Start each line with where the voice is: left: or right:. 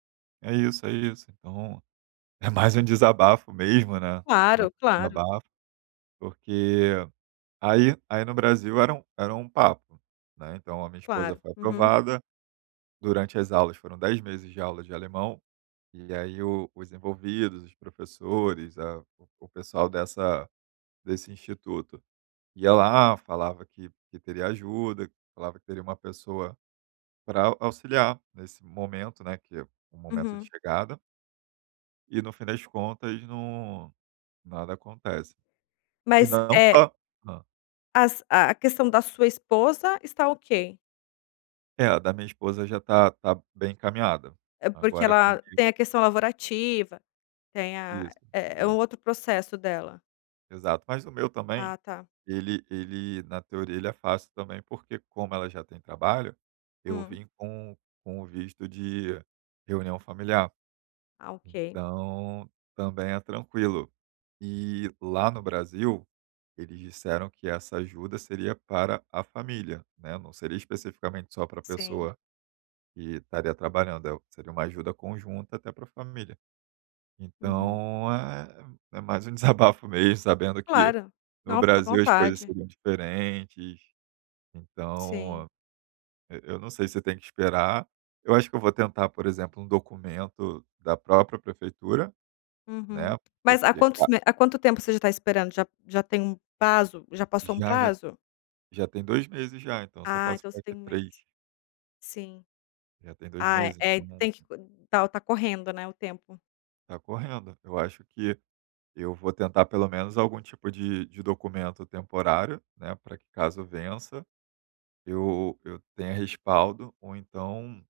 right: É isso, é isso. Então, é mais um desabafo mesmo, né. Mais
left: Claro,
right: um
left: claro.
right: desabafo, porque aí aí no Brasil era um era um papo, né. Então, a minha esposa
left: Claro.
right: foi
left: Uhum.
right: aprovada. Durante as aulas foram 10 meses de aula de alemão. E aí o os envolvidos, os professores, a o o pessoal dessa desse instituto, ia lá, falava que que teria ajuda, falava que teria uma pessoa pra auxiliar nesse momento, né, que o momento de
left: Uhum.
right: chegada. E no fim das contas não nada acontece. E
left: Mas,
right: não
left: eh
right: só Hã.
left: As a a questão da sua esposa está ok?
right: É, a da minha esposa já tá tá bem encaminhada,
left: É porque
right: agora
left: ela
right: comigo
left: tem a questão laborativa, tem a
right: Isso,
left: É é um
right: isso.
left: outro processo o dela?
right: Exato. Mas o meu também,
left: Ah, tá.
right: ele ele na teoria ele é fácil também, porque como ela já tem trabalho, eu
left: Hum.
right: vim com com o visto de reunião familiar.
left: Ah, ok.
right: Então, também é tranquilo. E lá no Brasil, eles disseram que essa ajuda seria para a família, né. Não seria especificamente só para a
left: Sim.
right: pessoa que estaria trabalhando, eh, o seria uma ajuda conjunta até para a família.
left: Uhum.
right: Então, é é mais um desabafo mesmo, sabendo que
left: Claro.
right: no
left: Não, fica à
right: Brasil as coisas
left: vontade.
right: seriam diferentes. Então,
left: Sim.
right: e eu não sei se tem que esperar. Eu acho que eu vou tentar, por exemplo, um documento da própria prefeitura,
left: Uhum.
right: né.
left: Mas há
right: Porque,
left: quantos
right: ca
left: me Há quanto tempo você já tá esperando? Já já tem um prazo? Já passou um
right: Já, já
left: prazo?
right: Já tem 2 meses já, então eu só
left: Ah,
right: posso
left: então você
right: ficar
left: tem
right: aqui
left: 1 mês?
right: 3.
left: Sim.
right: Já tem 2
left: Ah, é,
right: meses,
left: é.
right: então
left: Tem que co tá o tá correndo, né, o tempo.
right: Tá correndo. Eu acho que eu vou tentar pelo menos algum tipo de de documento temporário, né, pra que caso vença, eu eu tenha respaldo ou então